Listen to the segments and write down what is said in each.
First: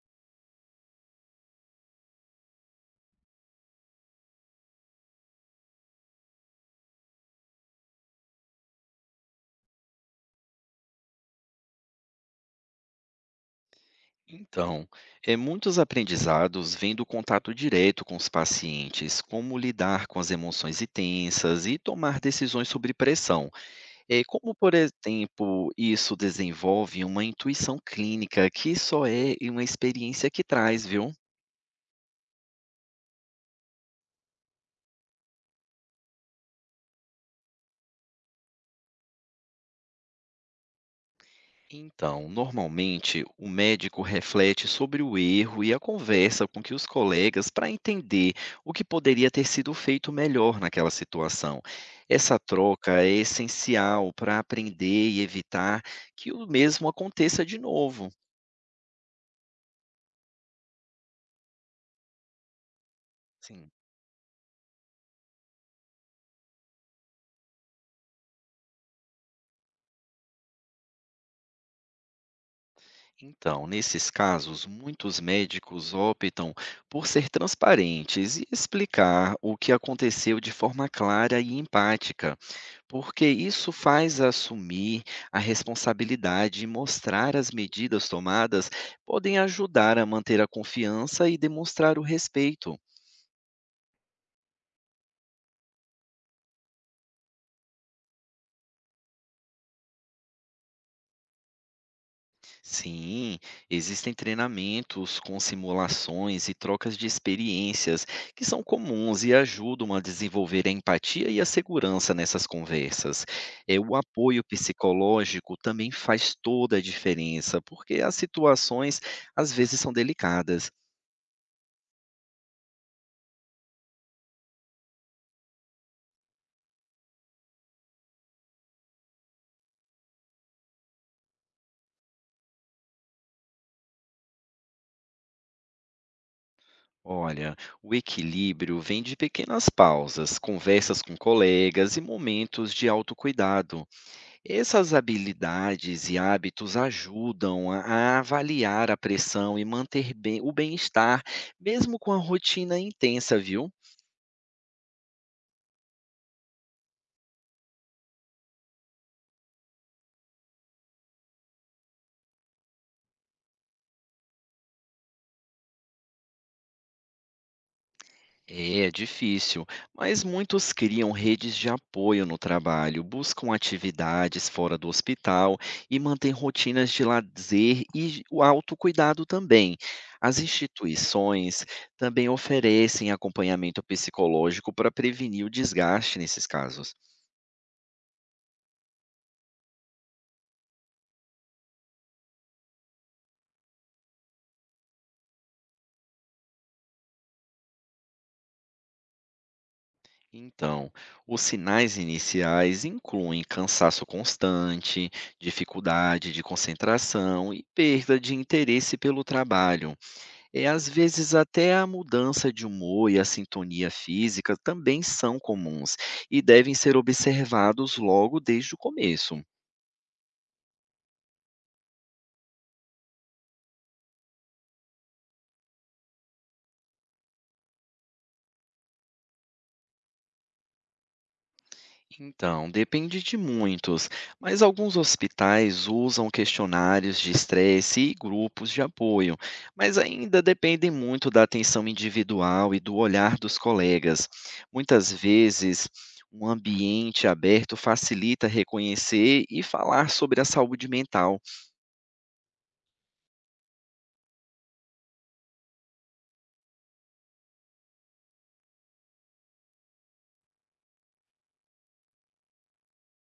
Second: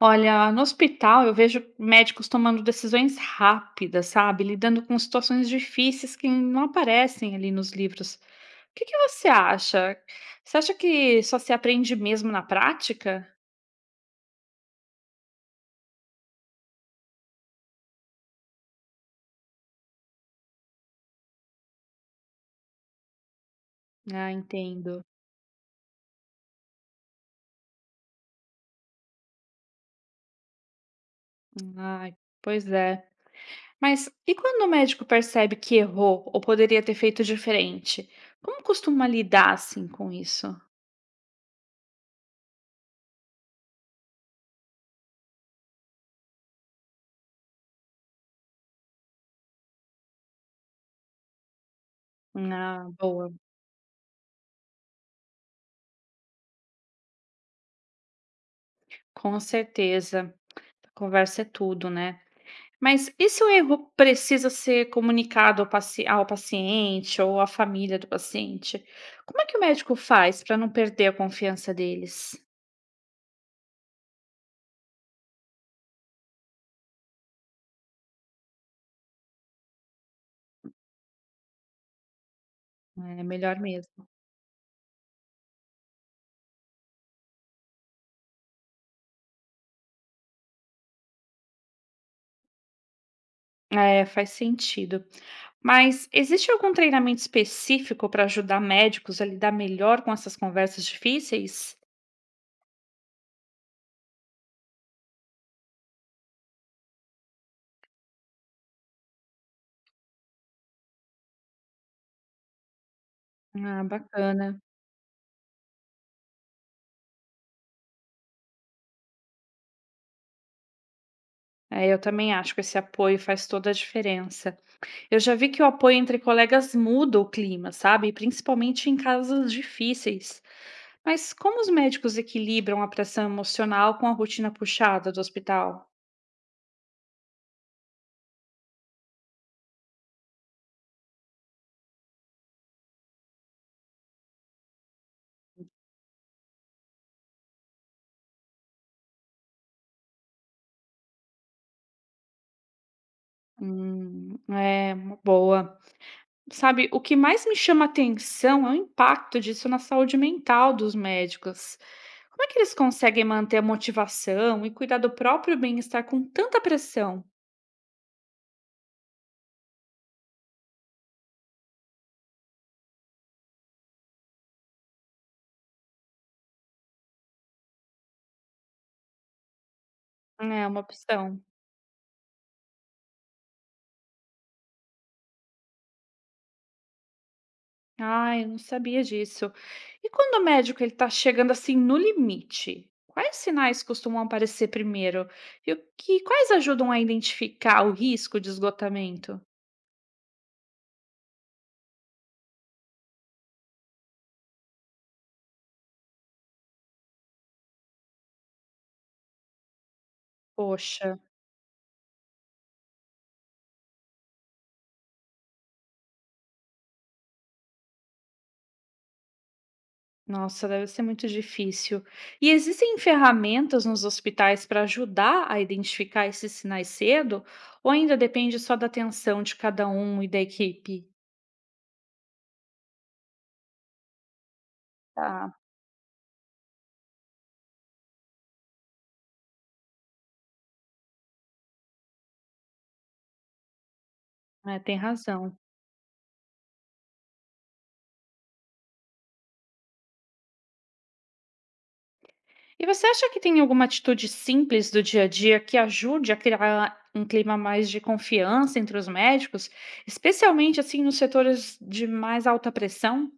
Olha, no hospital eu vejo médicos tomando decisões rápidas, sabe? Lidando com situações difíceis que não aparecem ali nos livros. O que você acha? Você acha que só se aprende mesmo na prática? Então, muitos aprendizados vêm do contato direto com os pacientes, como lidar com as emoções intensas e tomar decisões sobre pressão. Ah, Como, por entendo. exemplo, isso desenvolve uma intuição clínica que só é uma experiência que traz, viu? Ai, pois é. Mas e quando o médico percebe que errou ou poderia ter feito diferente? Como costuma lidar assim com isso? Então, normalmente, o médico reflete sobre o erro e a conversa com que os colegas para entender o que poderia ter sido feito melhor naquela situação. Essa Ah, troca é boa. essencial para aprender e evitar que o mesmo aconteça de novo. Com certeza. Conversa é tudo, né? Mas e se o Sim. erro precisa ser comunicado ao paciente ou à família do paciente? Como é que o médico faz para não perder a confiança deles? Então, nesses casos, muitos médicos optam por ser transparentes e explicar o que aconteceu de forma clara e empática. É Porque melhor isso mesmo. faz assumir a responsabilidade e mostrar as medidas tomadas podem ajudar a manter a confiança e demonstrar o respeito. É, faz sentido. Mas existe algum treinamento específico para ajudar médicos a lidar melhor com essas conversas difíceis? Sim, existem treinamentos com simulações e trocas de experiências que são comuns e ajudam a desenvolver a empatia e a segurança nessas conversas. É, Ah, o apoio bacana. psicológico também faz toda a diferença, porque as situações às vezes são delicadas. É, eu também acho que esse apoio faz toda a diferença. Eu já vi que o apoio entre colegas muda o clima, sabe? Principalmente em casos difíceis. Mas como os médicos equilibram a pressão emocional com a rotina puxada do hospital? Olha, o equilíbrio vem de pequenas pausas, conversas com colegas e momentos de autocuidado. Essas habilidades e hábitos ajudam a avaliar a pressão e manter o bem-estar, mesmo com a rotina intensa, viu? É uma boa. Sabe, o que mais me chama atenção é o impacto disso na saúde mental dos médicos. Como é que eles conseguem manter a motivação e cuidar do próprio bem-estar com tanta pressão? É difícil, mas muitos criam redes de apoio no trabalho, buscam atividades fora do hospital e mantêm rotinas de lazer e o autocuidado também. As É uma opção. instituições também oferecem acompanhamento psicológico para prevenir o desgaste nesses casos. Ah, eu não sabia disso. E quando o médico ele está chegando assim no limite, quais sinais costumam aparecer primeiro? Quais ajudam a identificar o risco de esgotamento? Então, os sinais iniciais incluem cansaço constante, dificuldade de concentração e perda de interesse pelo trabalho. É, às Poxa, vezes até a mudança de humor e a sintonia física também são comuns e devem ser observados logo desde o começo. nossa, deve ser muito difícil. E existem ferramentas nos hospitais para ajudar a identificar esses sinais cedo? Ou ainda depende só da atenção de cada um e da equipe? Então, depende de muitos, mas alguns Tá, hospitais usam questionários de estresse e grupos de apoio, mas ainda dependem muito da atenção individual e do olhar dos colegas. é, tem Muitas razão. vezes, um ambiente aberto facilita reconhecer e falar sobre a saúde mental. E você acha que tem alguma atitude simples do dia a dia que ajude a criar um clima mais de confiança entre os médicos, especialmente assim nos setores de mais alta pressão?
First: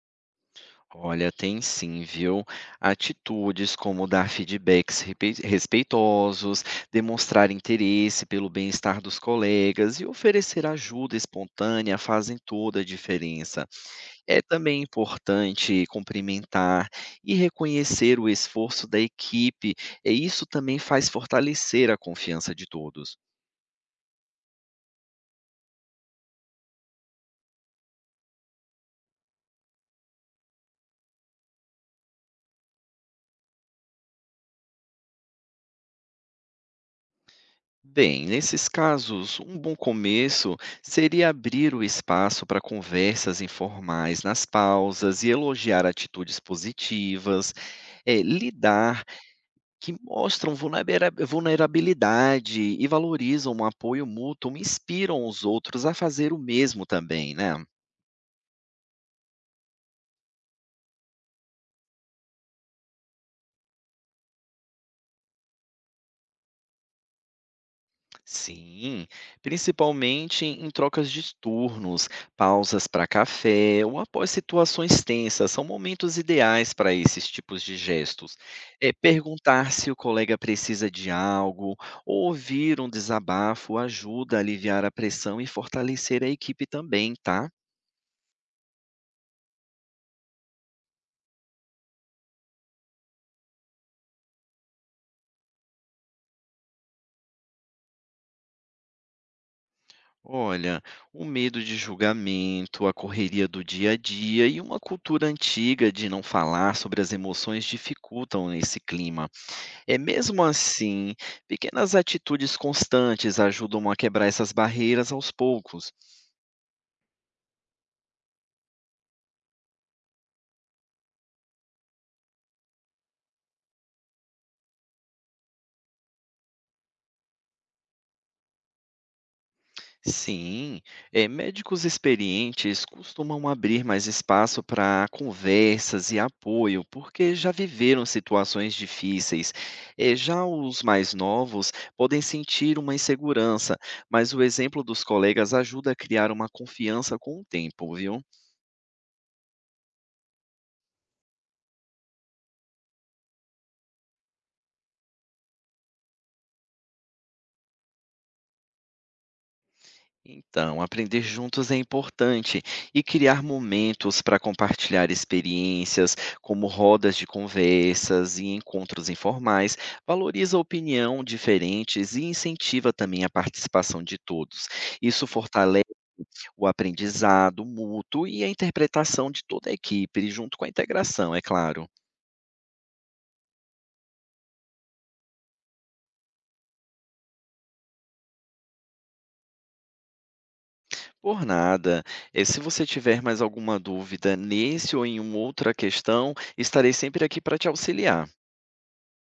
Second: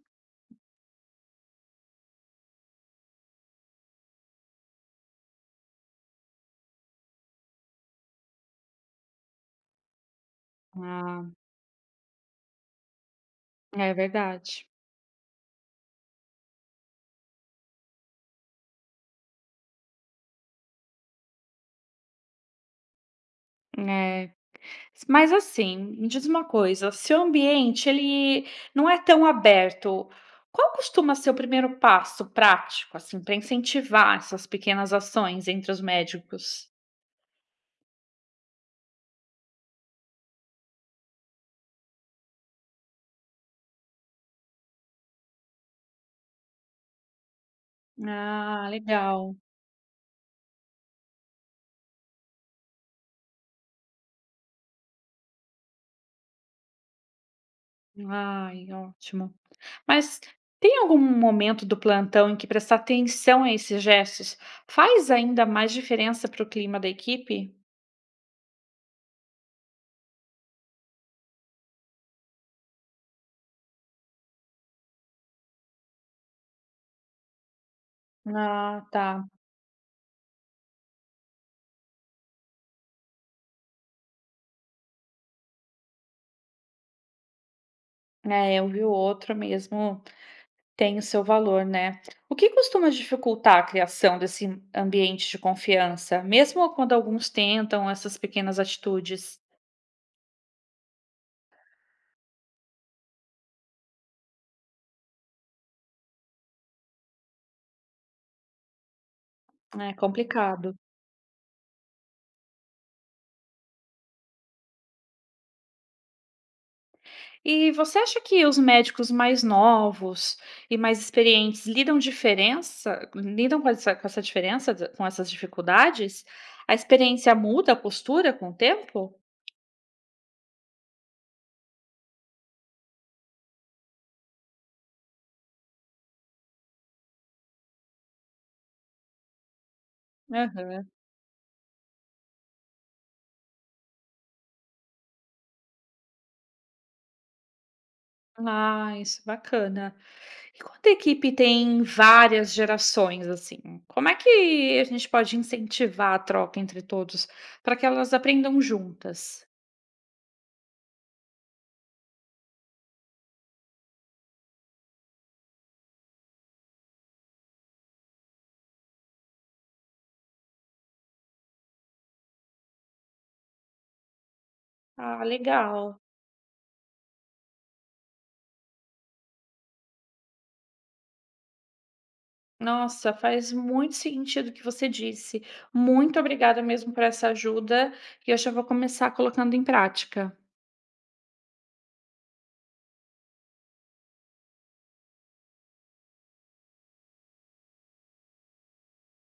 Olha, tem sim, viu? Atitudes como dar feedbacks respeitosos, demonstrar interesse pelo bem-estar dos colegas e oferecer ajuda Ah, espontânea fazem toda a diferença. é É verdade. também importante cumprimentar e reconhecer o esforço da equipe, e isso também faz fortalecer a confiança de todos. É. Mas assim, me diz uma coisa, se o ambiente ele não é tão aberto, qual costuma ser o primeiro passo prático assim para incentivar essas pequenas ações entre os médicos? Bem, nesses casos, um bom começo seria abrir o espaço para conversas informais nas pausas e elogiar atitudes positivas, Ah, lidar legal. que mostram vulnerabilidade e valorizam um apoio mútuo, inspiram os outros a fazer o mesmo também, né? Ai, ótimo. Mas tem algum momento do plantão em que prestar atenção a esses gestos faz ainda mais diferença para o clima da equipe? Sim, principalmente em trocas de turnos, pausas para café ou após situações tensas, são momentos ideais para esses tipos de gestos. Ah, É tá. perguntar se o colega precisa de algo ou ouvir um desabafo ajuda a aliviar a pressão e fortalecer a equipe também, tá? É, eu vi o outro mesmo tem o seu valor, né? O que costuma dificultar a criação desse ambiente de confiança, mesmo quando alguns tentam essas pequenas atitudes? Olha, o medo de julgamento, a correria do dia a dia e uma cultura antiga de não falar sobre as emoções dificultam esse clima. É É, mesmo complicado. assim, pequenas atitudes constantes ajudam a quebrar essas barreiras aos poucos. E você acha que os médicos mais novos e mais experientes lidam diferença lidam com essa diferença da com essas dificuldades? A experiência muda a postura com o tempo? Sim, é, médicos experientes costumam abrir mais espaço para conversas e apoio, porque já viveram situações difíceis. É, já os Aham. mais novos podem sentir uma insegurança, mas o exemplo dos colegas ajuda a criar uma confiança com o tempo, viu? Ah, isso, é bacana. E quando a equipe tem várias gerações, assim, como é que a gente pode incentivar a troca entre todos, para que elas aprendam juntas? Então, aprender juntos é importante e criar momentos para compartilhar experiências, como rodas de conversas e encontros informais, valoriza a opinião diferentes e incentiva também a participação de todos. Ah, Isso fortalece legal. o aprendizado mútuo e a interpretação de toda a equipe, junto com a integração, é claro. Nossa, faz muito sentido o que você disse. Muito obrigada mesmo por essa ajuda, e eu já vou começar colocando em prática. Por nada, se você tiver mais alguma dúvida nesse ou em uma outra questão, estarei sempre aqui para te auxiliar.